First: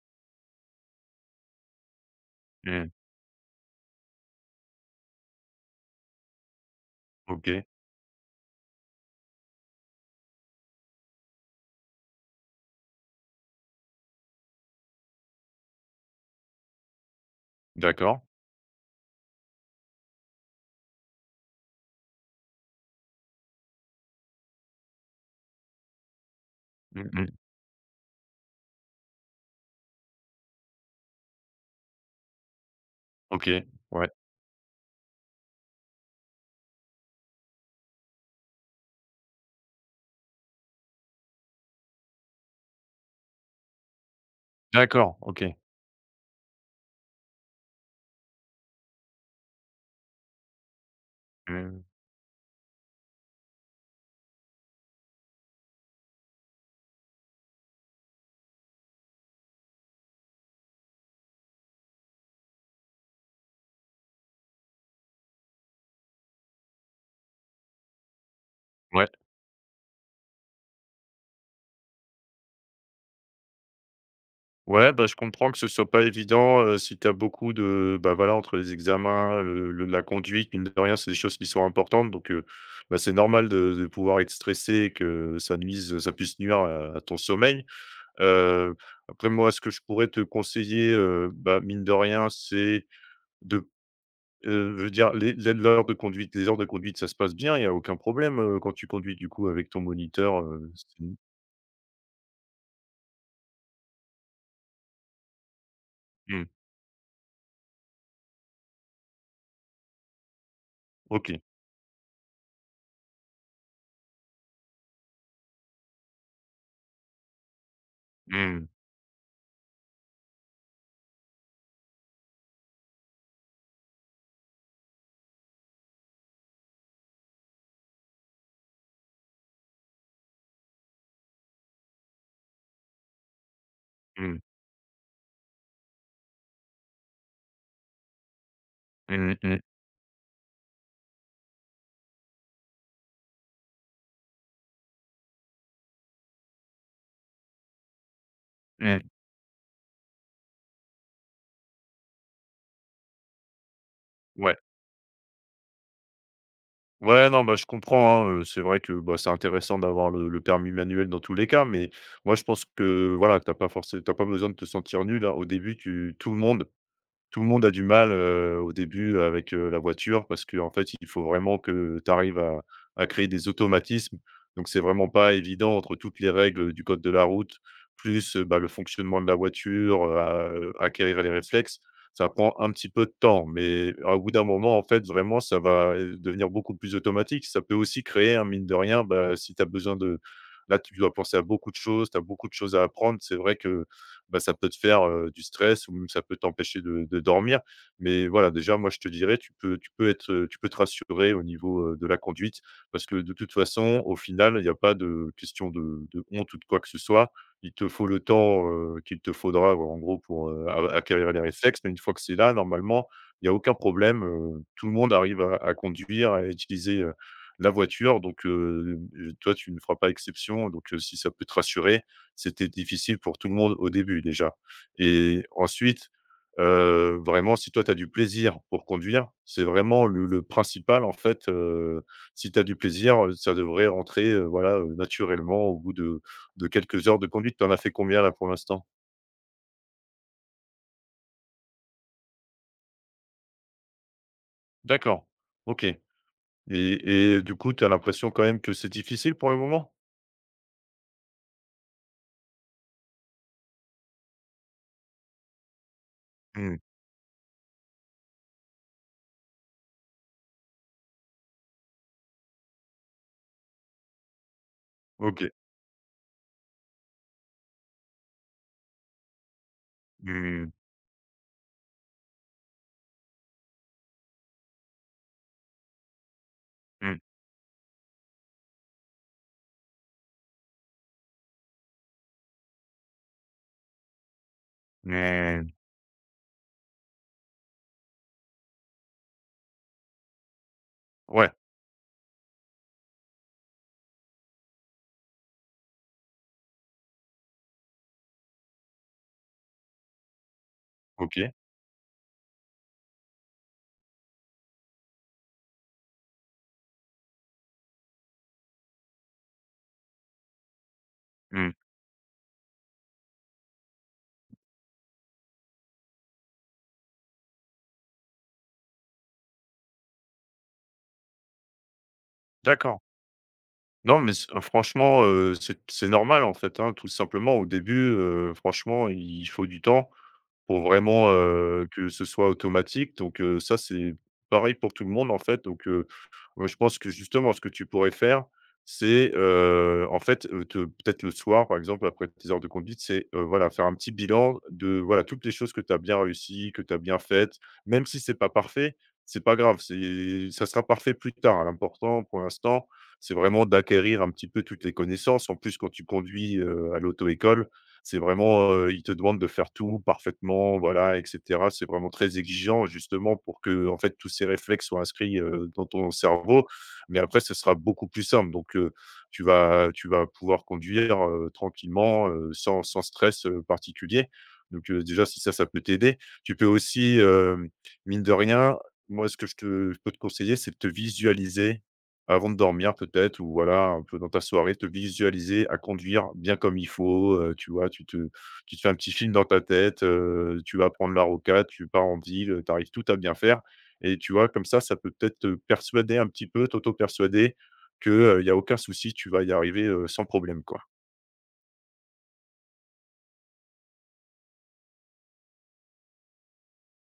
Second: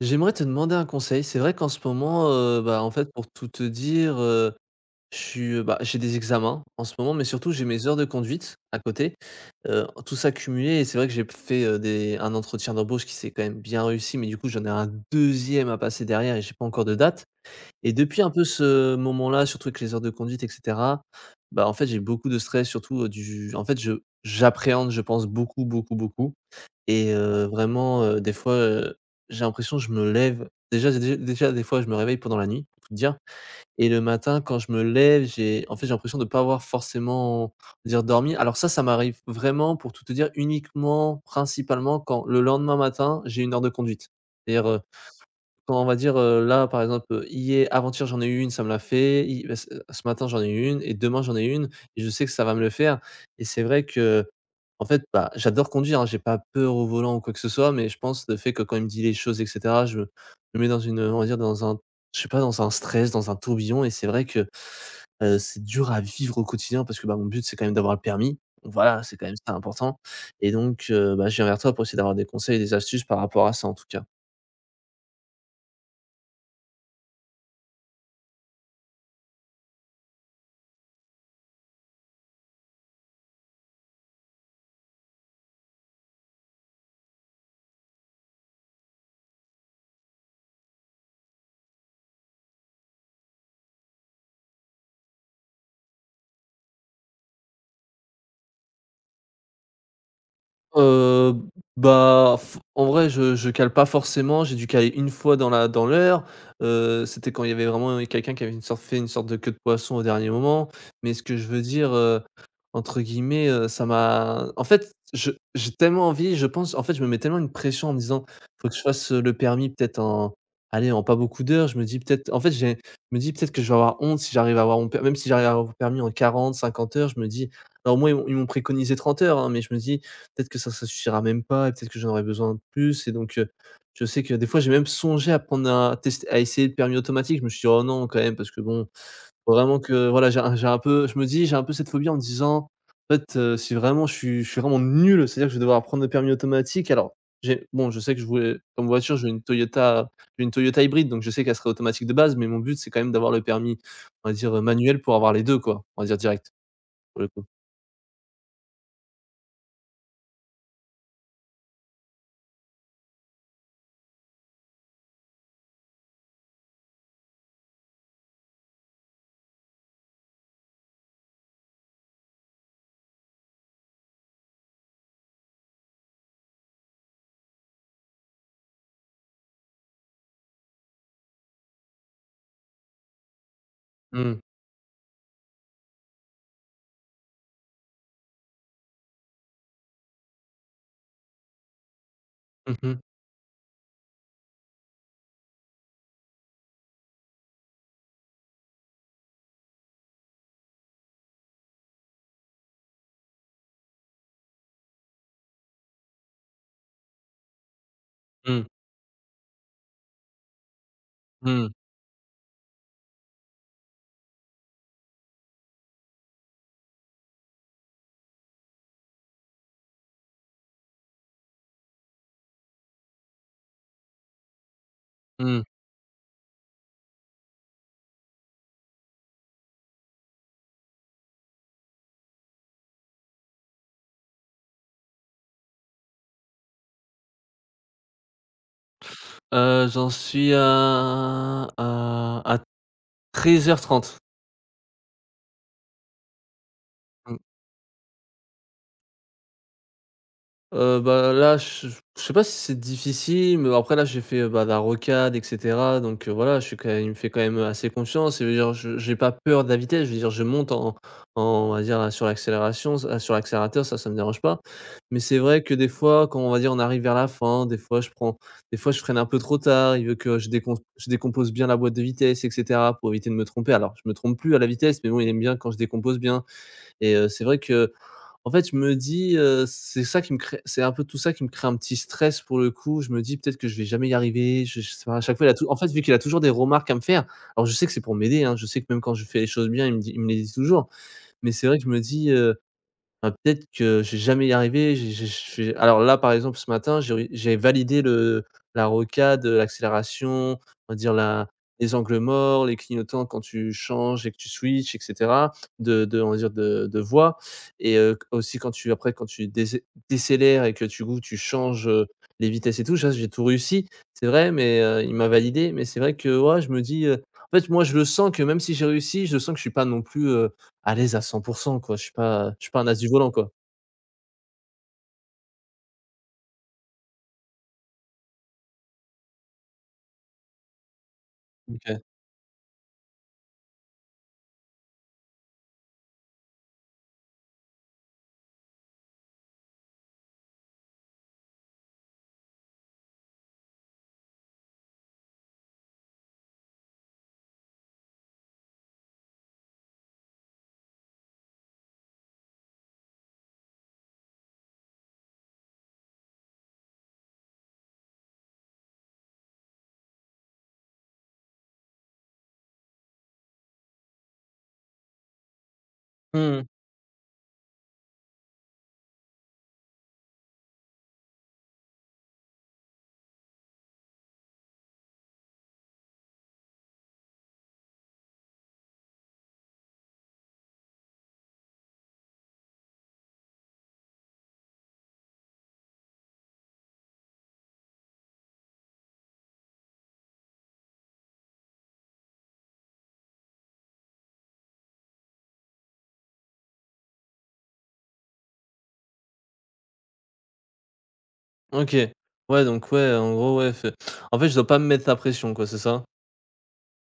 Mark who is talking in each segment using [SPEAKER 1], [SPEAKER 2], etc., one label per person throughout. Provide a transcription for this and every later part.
[SPEAKER 1] J'aimerais te demander un conseil. C'est vrai qu'en ce moment, bah, en
[SPEAKER 2] Mmh.
[SPEAKER 1] fait, pour tout te dire, je suis, bah, j'ai des examens en ce moment, mais surtout
[SPEAKER 2] OK.
[SPEAKER 1] j'ai mes heures de conduite à côté, tout ça cumulé. Et c'est vrai que j'ai fait, des un entretien d'embauche qui s'est quand même bien réussi, mais du coup, j'en ai un deuxième à passer derrière et j'ai pas encore de date. Et
[SPEAKER 2] D'accord.
[SPEAKER 1] depuis un peu ce moment-là, surtout avec les heures de conduite et cetera, bah, en fait, j'ai beaucoup de stress surtout, du en fait, je j'appréhende, je pense beaucoup, beaucoup, beaucoup.
[SPEAKER 2] Mmh
[SPEAKER 1] Et
[SPEAKER 2] mh.
[SPEAKER 1] vraiment, des fois, j'ai l'impression que je me lève déjà des fois je me réveille pendant la nuit, pour tout dire.
[SPEAKER 2] OK.
[SPEAKER 1] Et le
[SPEAKER 2] Ouais.
[SPEAKER 1] matin quand je me lève, j'ai en fait, j'ai l'impression de ne pas avoir forcément, dire dormi. Alors ça m'arrive vraiment pour tout te dire uniquement, principalement quand le lendemain matin, j'ai une heure de conduite. C'est-à-dire,
[SPEAKER 2] D'accord. OK.
[SPEAKER 1] quand on va dire, là, par exemple, hier avant-hier, j'en ai eu une, ça me l'a fait, hi bah, ce matin, j'en ai eu une et demain, j'en ai une
[SPEAKER 2] Mmh.
[SPEAKER 1] et je sais que ça va me le faire. Et c'est vrai que en fait, bah, j'adore conduire, hein, j'ai pas peur au volant ou quoi que ce soit, mais je pense le fait que quand il me dit les choses et cetera, je me mets dans une, on va dire dans un, je sais pas, dans un stress, dans un tourbillon. Et c'est vrai que, c'est dur à vivre au quotidien parce que, bah, mon but, c'est quand même d'avoir le permis. Donc voilà,
[SPEAKER 2] Ouais.
[SPEAKER 1] c'est quand même ça important. Et donc bah, je viens vers toi pour essayer d'avoir des conseils, des astuces par rapport à ça, en tout cas.
[SPEAKER 2] Ouais, bah, je comprends que ce soit pas évident, si tu as beaucoup de bah, voilà, entre les examens, le la conduite, mine de rien, c'est des choses qui sont importantes donc bah, c'est normal de pouvoir être stressé et que ça puisse nuire à ton sommeil. Heu, Après moi, ce que je pourrais te conseiller, bah, mine de rien, c'est de je veux dire les l'heure de conduite les heures de conduite, ça se passe bien? Il y a aucun problème, quand tu conduis du coup avec ton moniteur, c'est
[SPEAKER 1] Heu, bah, f En vrai, je cale pas forcément, j'ai dû caler une fois dans l'heure,
[SPEAKER 2] mmh,
[SPEAKER 1] c'était quand il y avait vraiment quelqu'un qui avait une sorte de queue de poisson au dernier moment. Mais ce que
[SPEAKER 2] OK.
[SPEAKER 1] je veux dire, entre guillemets, ça m'a en fait, je j'ai tellement envie, je pense. En fait, je me mets tellement une pression en me disant:
[SPEAKER 2] Mmh,
[SPEAKER 1] «Faut que je fasse, le permis peut-être en, allez, en pas beaucoup d'heures». Je me dis peut-être. En fait, j'ai Je me dis: «Peut-être que je vais avoir honte si j'arrive à avoir mon permis, même si j'arrive à avoir mon permis en 40, 50 heures Je me dis, alors moi, ils m'ont préconisé 30 heures, hein, mais je me dis peut-être que ça suffira même pas et peut-être que j'en aurai besoin de plus. Et donc je sais que
[SPEAKER 2] mmh,
[SPEAKER 1] des fois, j'ai même songé à prendre un test à essayer le permis automatique. Je me suis dit: «Oh non, quand même» parce que bon,
[SPEAKER 2] mmh,
[SPEAKER 1] faut
[SPEAKER 2] mmh,
[SPEAKER 1] vraiment que voilà, j'ai un peu, je me dis, j'ai un peu cette phobie en me disant: «En fait, si vraiment je suis vraiment nul, c'est-à-dire que je vais devoir prendre le permis automatique». Alors j'ai bon, je sais que je voulais comme
[SPEAKER 2] mmh.
[SPEAKER 1] voiture, j'ai une Toyota hybride, donc je sais qu'elle serait automatique de base, mais mon but, c'est quand même d'avoir le permis, on va dire,
[SPEAKER 2] Ouais.
[SPEAKER 1] manuel, pour avoir les 2 quoi, on va dire direct, pour le
[SPEAKER 2] Ouais,
[SPEAKER 1] coup.
[SPEAKER 2] non, bah, je comprends, hein, c'est vrai que, bah, c'est intéressant d'avoir le permis manuel dans tous les cas, mais moi je pense que voilà, t'as pas besoin de te sentir nul, hein. Au début, tu tout le monde tout le monde a du mal, au début avec, la voiture parce que en fait, il faut vraiment que tu arrives à créer des automatismes. Donc c'est vraiment pas évident entre toutes les règles du code de la route, plus, bah, le fonctionnement de la voiture, à, acquérir les réflexes. Ça prend un petit peu de temps, mais au bout
[SPEAKER 1] Mmh.
[SPEAKER 2] d'un moment, en fait, vraiment, ça va, devenir beaucoup plus automatique. Ça peut aussi créer, un mine de rien, bah, si tu as besoin de là, tu dois penser à beaucoup de choses, tu as beaucoup de choses
[SPEAKER 1] Mmh
[SPEAKER 2] à
[SPEAKER 1] mh.
[SPEAKER 2] apprendre. C'est vrai que bah, ça peut te faire, du stress ou même ça peut t'empêcher de dormir. Mais voilà, déjà, moi, je te dirais, tu peux être, tu peux te rassurer au niveau, de la conduite parce que de toute façon, au final, il y a pas de question de honte ou de quoi que ce soit. Il te faut le
[SPEAKER 1] Mmh.
[SPEAKER 2] temps, qu'il te faudra, en gros, pour, a acquérir les
[SPEAKER 1] Mmh.
[SPEAKER 2] réflexes. Mais une fois que c'est là, normalement, il y a aucun problème, tout le monde arrive à conduire, à utiliser, la voiture. Donc, toi, tu ne feras pas exception. Donc, si ça peut te rassurer, c'était difficile pour tout le monde au début déjà et
[SPEAKER 1] Mmh.
[SPEAKER 2] ensuite, vraiment si toi tu as du plaisir pour conduire, c'est vraiment le principal en fait, si tu as du plaisir, ça devrait rentrer, voilà, naturellement au bout de quelques heures de conduite. Tu en as fait combien là pour l'instant?
[SPEAKER 1] J'en suis à 13h30.
[SPEAKER 2] D'accord, OK et du coup, tu as l'impression quand même que c'est difficile pour le moment?
[SPEAKER 1] Bah, là, je sais pas si c'est difficile, mais après là, j'ai fait, bah, de la rocade et cetera, donc voilà, je suis
[SPEAKER 2] Mmh,
[SPEAKER 1] quand même, il me fait quand même assez confiance et je veux dire, je j'ai pas peur de la vitesse. Je veux dire, je monte en en on va dire, sur l'accélérateur, ça me dérange pas, mais c'est
[SPEAKER 2] OK.
[SPEAKER 1] vrai que des fois, quand on va dire, on arrive vers la fin, des fois, je freine un peu trop tard. Il veut
[SPEAKER 2] Mmh
[SPEAKER 1] que
[SPEAKER 2] mh.
[SPEAKER 1] je décompose bien la boîte de vitesse et cetera pour éviter de me tromper. Alors, je me trompe plus à la vitesse, mais bon, il aime bien quand je décompose bien. Et
[SPEAKER 2] Mmh.
[SPEAKER 1] c'est vrai que en fait, je me dis, c'est ça qui me crée, c'est un peu tout ça qui me crée un petit stress pour le coup. Je me dis: «Peut-être que je vais jamais y arriver». Je sais pas, à chaque fois, il a tou
[SPEAKER 2] Mmh.
[SPEAKER 1] en fait, vu qu'il a toujours des remarques à me faire, alors je sais que c'est pour m'aider, hein, je sais que même quand je fais les choses bien, il me les dit toujours, mais
[SPEAKER 2] Ouais,
[SPEAKER 1] c'est vrai que je me dis, ah, peut-être que j'ai jamais y arriver, j'ai je alors là, par exemple, ce matin, j'ai validé le la rocade, l'accélération, on va dire la
[SPEAKER 2] OK.
[SPEAKER 1] les angles morts, les clignotants quand tu changes et que tu switches et cetera, de on va dire de voie, et q aussi quand tu décélères et que du coup tu
[SPEAKER 2] Mmh.
[SPEAKER 1] changes, les vitesses et tout, ça j'ai tout réussi. C'est vrai, mais il m'a validé, mais c'est vrai que, ouais, je me dis, en fait, moi, je le sens que même si j'ai réussi, je sens que je suis pas non plus à l'aise à 100% quoi, je suis pas un as
[SPEAKER 2] D'accord.
[SPEAKER 1] du volant quoi.
[SPEAKER 2] Non, mais c franchement, c'est normal, en fait, hein, tout simplement. Au début, franchement, il faut du temps. Pour vraiment,
[SPEAKER 1] OK.
[SPEAKER 2] que ce soit automatique donc ça, c'est pareil pour tout le monde, en fait donc moi, je pense que justement, ce que tu pourrais faire, c'est, en fait, te peut-être le soir, par exemple, après tes heures de conduite, c'est, voilà, faire un petit bilan de, voilà, toutes les choses que tu as bien réussies, que tu as bien faites. Même si c'est pas parfait, c'est pas grave, c'est ça sera parfait plus tard. L'important, pour l'instant, c'est vraiment d'acquérir un petit peu toutes les connaissances. En plus, quand tu conduis, à l'auto-école c'est vraiment, ils te demandent de faire tout parfaitement, voilà et cetera. C'est vraiment très exigeant justement pour que en fait tous ces réflexes soient inscrits, dans ton
[SPEAKER 1] Mmh.
[SPEAKER 2] cerveau. Mais après ce sera beaucoup plus simple donc tu vas pouvoir conduire, tranquillement, sans sans stress, particulier. Donc déjà si ça, ça peut t'aider. Tu peux aussi, mine de rien, moi ce que je peux te conseiller, c'est de te visualiser avant de dormir peut-être ou voilà, un peu dans ta soirée, te visualiser à conduire bien comme il faut, tu vois? Tu te fais un petit film dans ta tête, tu vas prendre la rocade, tu pars en ville, tu arrives tout à bien faire et tu vois? Comme ça peut peut-être te persuader un petit peu, t'auto-persuader que, il y a aucun souci, tu vas y arriver, sans problème, quoi.
[SPEAKER 1] OK. Ouais donc ouais, en fait je dois pas me mettre la pression quoi, c'est ça?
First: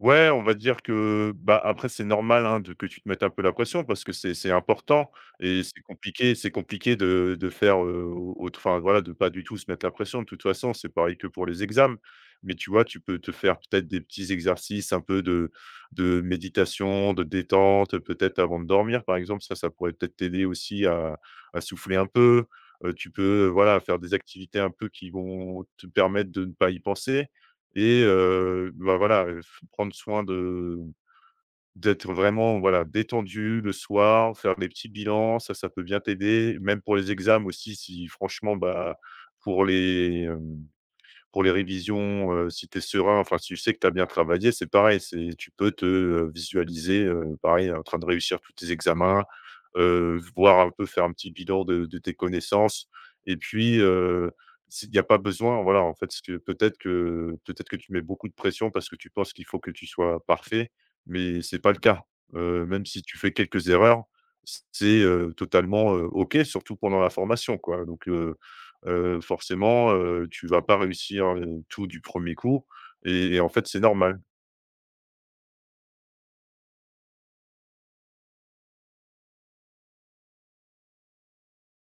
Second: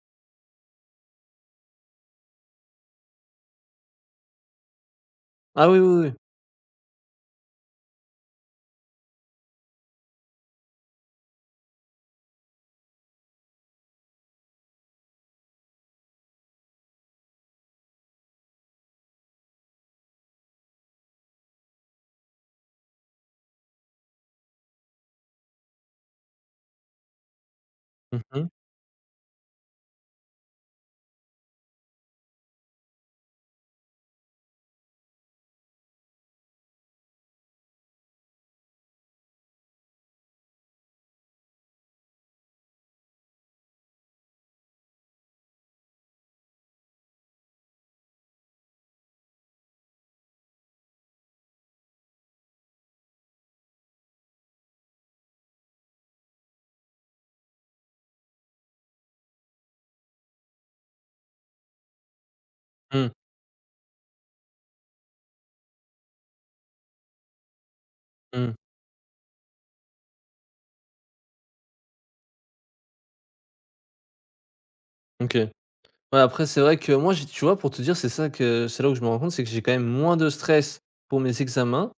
[SPEAKER 2] Ouais, on va dire que, bah, après c'est normal, hein, de que tu te mettes un peu la pression parce que c'est important et
[SPEAKER 1] Ah oui, oui, oui.
[SPEAKER 2] c'est compliqué de faire, au autre enfin, voilà, de pas du tout se mettre la pression. De toute façon, c'est pareil que pour les examens. Mais tu vois, tu peux te faire peut-être des petits exercices un peu de méditation, de détente, peut-être avant de dormir, par exemple. Ça pourrait peut-être t'aider aussi à souffler un peu. Tu peux, voilà, faire des activités un peu qui vont te permettre de ne pas y penser et
[SPEAKER 1] Mmh mh.
[SPEAKER 2] bah, voilà, f prendre soin de d'être vraiment, voilà, détendu le soir, faire des petits bilans, ça peut bien t'aider. Même pour les examens aussi si franchement, bah, pour les, pour les révisions, si tu es serein, enfin, si tu sais que tu as bien travaillé, c'est pareil, c'est tu peux te, visualiser, pareil, en train de réussir tous tes examens, voir un peu, faire un petit bilan de tes connaissances et puis, il y a pas besoin, voilà, en fait, ce que peut-être que peut-être que tu mets beaucoup de pression parce que tu penses qu'il faut que tu sois parfait, mais c'est pas le cas. Même si
[SPEAKER 1] Mmh.
[SPEAKER 2] tu fais quelques erreurs, c'est, totalement, OK, surtout pendant la formation, quoi, donc
[SPEAKER 1] Mmh.
[SPEAKER 2] forcément, tu vas pas réussir, tout du premier coup et en fait, c'est normal.
[SPEAKER 1] OK. Ouais, après c'est vrai que moi j'ai tu vois pour te dire, c'est ça que c'est là où je me rends compte, c'est que j'ai quand même moins de stress pour mes examens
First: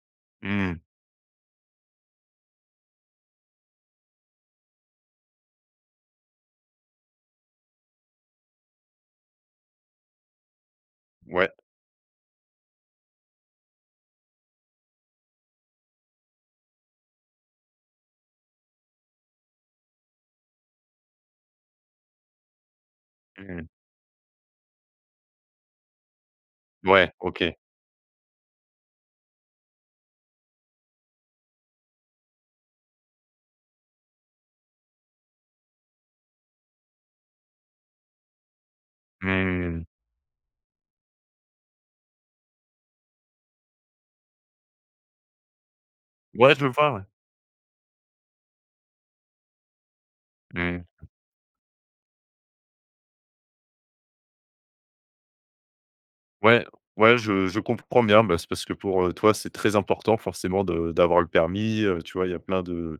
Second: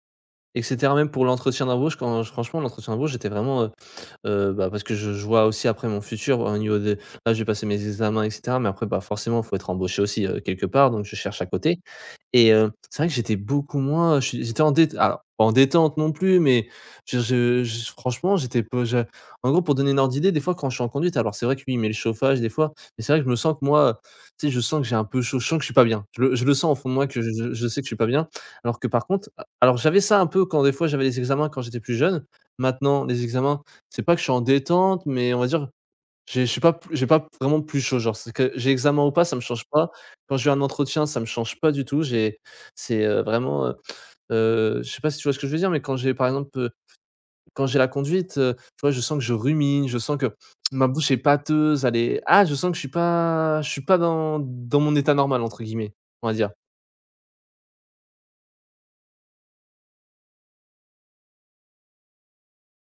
[SPEAKER 1] et
[SPEAKER 2] Mmh.
[SPEAKER 1] cetera, même pour l'entretien d'embauche. Quand franchement l'entretien d'embauche, j'étais vraiment, bah, parce que je vois aussi après mon futur au niveau de, là, je vais passer mes examens et cetera, mais après, bah, forcément, faut être embauché aussi, quelque part, donc je cherche à
[SPEAKER 2] Ouais.
[SPEAKER 1] côté. Et c'est vrai que j'étais beaucoup moins, je suis j'étais en dét alors pas en détente non plus, mais je franchement j'étais pas je en gros pour donner une ordre d'idée, des fois quand je suis en conduite, alors c'est vrai que lui il met le chauffage des fois, mais c'est vrai que je me sens que
[SPEAKER 2] Mmh.
[SPEAKER 1] moi, tu sais, je sens que j'ai un peu chaud, je sens que je suis pas bien. Je le sens au fond de moi
[SPEAKER 2] Ouais,
[SPEAKER 1] que
[SPEAKER 2] OK.
[SPEAKER 1] je sais que je suis pas bien. Alors que par contre, alors j'avais ça un peu quand des fois j'avais les examens quand j'étais plus jeune. Maintenant les examens, c'est pas que je suis en détente, mais on va dire j'ai je suis pas, j'ai pas vraiment plus chaud, genre, c'est que j'ai examen ou pas, ça me change
[SPEAKER 2] Mmh.
[SPEAKER 1] pas. Quand j'ai un entretien, ça me change pas du tout. J'ai c'est, je sais pas si tu vois ce que je veux dire, mais quand j'ai par
[SPEAKER 2] Ouais,
[SPEAKER 1] exemple,
[SPEAKER 2] je vois, ouais.
[SPEAKER 1] quand j'ai la conduite, tu vois, je sens que je rumine, je sens que
[SPEAKER 2] Mmh.
[SPEAKER 1] ma bouche est pâteuse, je sens que je suis pas dans mon «état normal» entre guillemets, on va dire.
[SPEAKER 2] Ouais, ouais, je comprends bien. Bah, c'est parce que pour, toi, c'est très important forcément de d'avoir le permis, tu vois? Il y a plein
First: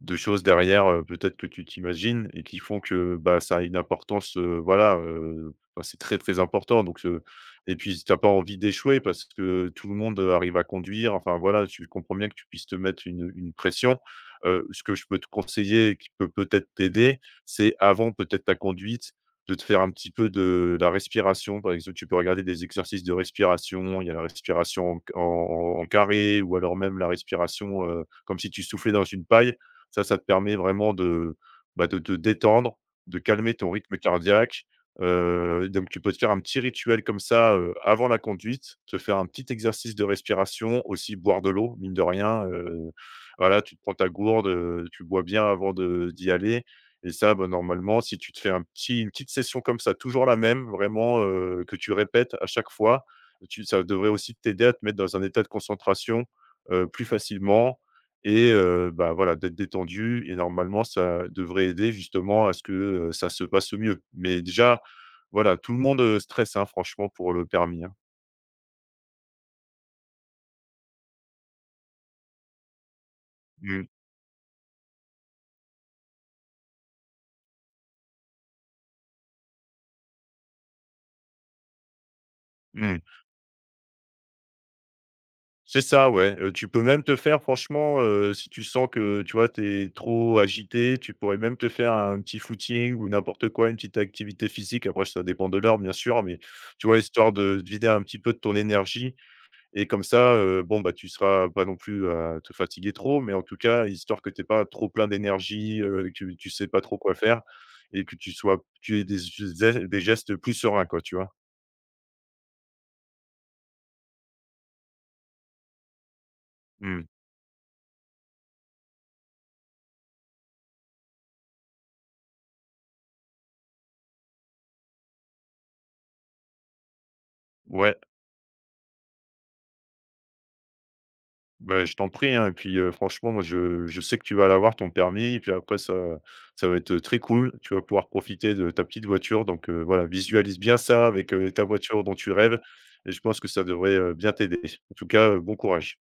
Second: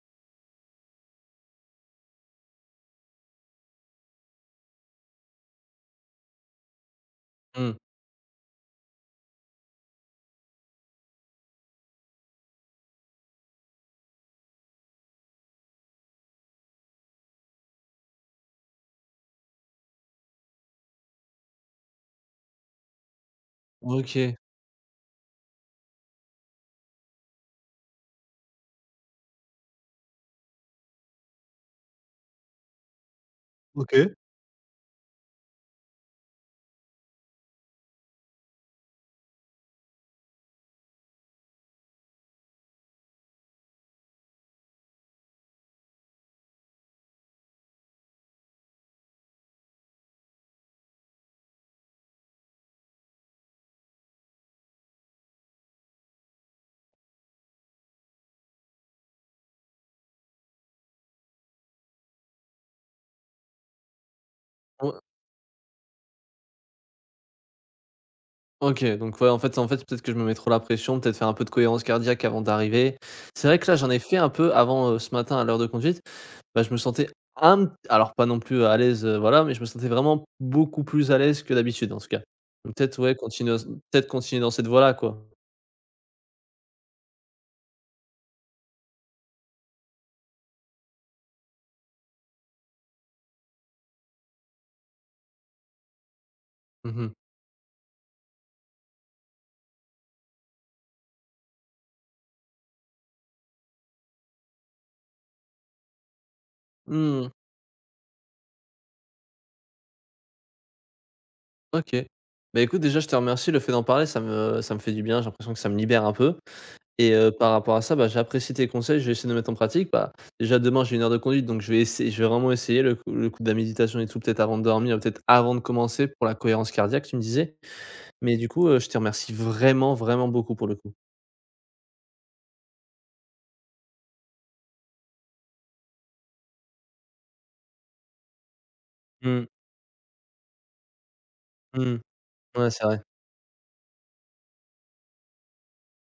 [SPEAKER 2] de choses derrière, peut-être que tu t'imagines et qui font que, bah, ça a une importance, voilà, bah, c'est très, très important donc
[SPEAKER 1] Mmh.
[SPEAKER 2] et puis si tu as pas envie d'échouer parce que tout le monde, arrive à conduire. Enfin voilà, tu comprends bien que tu puisses te mettre une pression. Ce que je peux te conseiller et qui peut peut-être t'aider, c'est avant peut-être ta conduite, de te faire un petit peu de la respiration. Par exemple, tu peux regarder des exercices de respiration. Il y a la
[SPEAKER 1] OK.
[SPEAKER 2] respiration en en carré ou alors même la respiration, comme si tu soufflais dans une paille. Ça te permet vraiment de, bah, de te détendre, de calmer ton rythme cardiaque. Donc tu peux te faire un petit rituel comme ça, avant la conduite, te faire un petit exercice de respiration, aussi boire de l'eau, mine de rien, voilà, tu te prends ta gourde, tu bois bien avant de d'y aller et ça, bah, normalement, si tu te fais un petit une petite session comme ça, toujours la même, vraiment, que tu répètes à chaque fois, tu ça devrait aussi t'aider à te mettre dans un état de concentration, plus facilement et bah, voilà, d'être détendu et normalement ça devrait aider justement à ce que, ça se passe au mieux. Mais déjà,
[SPEAKER 1] O
[SPEAKER 2] voilà, tout le monde, stresse, hein, franchement pour le permis, hein.
[SPEAKER 1] OK, donc ouais, en fait, peut-être que je me mets trop la pression, peut-être faire un peu de cohérence cardiaque avant d'arriver. C'est vrai que là,
[SPEAKER 2] Mmh,
[SPEAKER 1] j'en ai fait un peu avant, ce matin à l'heure de conduite. Bah, je me sentais un alors pas non plus à l'aise, voilà, mais je me sentais vraiment beaucoup plus à l'aise que d'habitude, en tout cas. Donc peut-être,
[SPEAKER 2] mmh.
[SPEAKER 1] ouais, continuer, peut-être continuer dans cette voie-là, quoi.
[SPEAKER 2] C'est ça, ouais, tu peux même te faire franchement, si tu sens que, tu vois, tu es trop agité, tu pourrais même te faire un petit footing ou n'importe quoi, une petite activité physique. Après ça dépend de l'heure bien sûr, mais tu
[SPEAKER 1] Mmh
[SPEAKER 2] vois,
[SPEAKER 1] mh.
[SPEAKER 2] histoire de vider un petit peu de ton énergie. Et comme ça, bon, bah, tu seras pas non plus à te fatiguer trop, mais en tout cas, histoire que tu aies pas trop plein d'énergie, que tu sais pas trop quoi
[SPEAKER 1] Mmh,
[SPEAKER 2] faire et que tu aies des gestes plus sereins, quoi, tu vois?
[SPEAKER 1] OK. Bah, écoute, déjà, je te remercie. Le fait d'en parler, ça me fait du bien. J'ai l'impression que ça me libère un peu.
[SPEAKER 2] Mmh.
[SPEAKER 1] Et par rapport à ça, bah, j'apprécie tes conseils. Je vais essayer de mettre en pratique. Bah, déjà, demain, j'ai une heure de conduite, donc je vais vraiment essayer le coup de la méditation et tout, peut-être avant de dormir, peut-être avant de commencer pour la cohérence cardiaque, tu me disais.
[SPEAKER 2] Ouais,
[SPEAKER 1] Mais du coup, je te remercie vraiment, vraiment beaucoup pour le coup.
[SPEAKER 2] bah, je t'en prie, hein et puis, franchement, moi, je sais que tu vas l'avoir ton permis et puis après ça va être, très cool. Tu vas pouvoir profiter de ta petite voiture
[SPEAKER 1] Mmh.
[SPEAKER 2] donc voilà, visualise bien ça avec, ta
[SPEAKER 1] Mmh.
[SPEAKER 2] voiture dont tu rêves
[SPEAKER 1] Ouais, c'est vrai.
[SPEAKER 2] et je pense que ça devrait, bien t'aider. En tout cas, bon courage.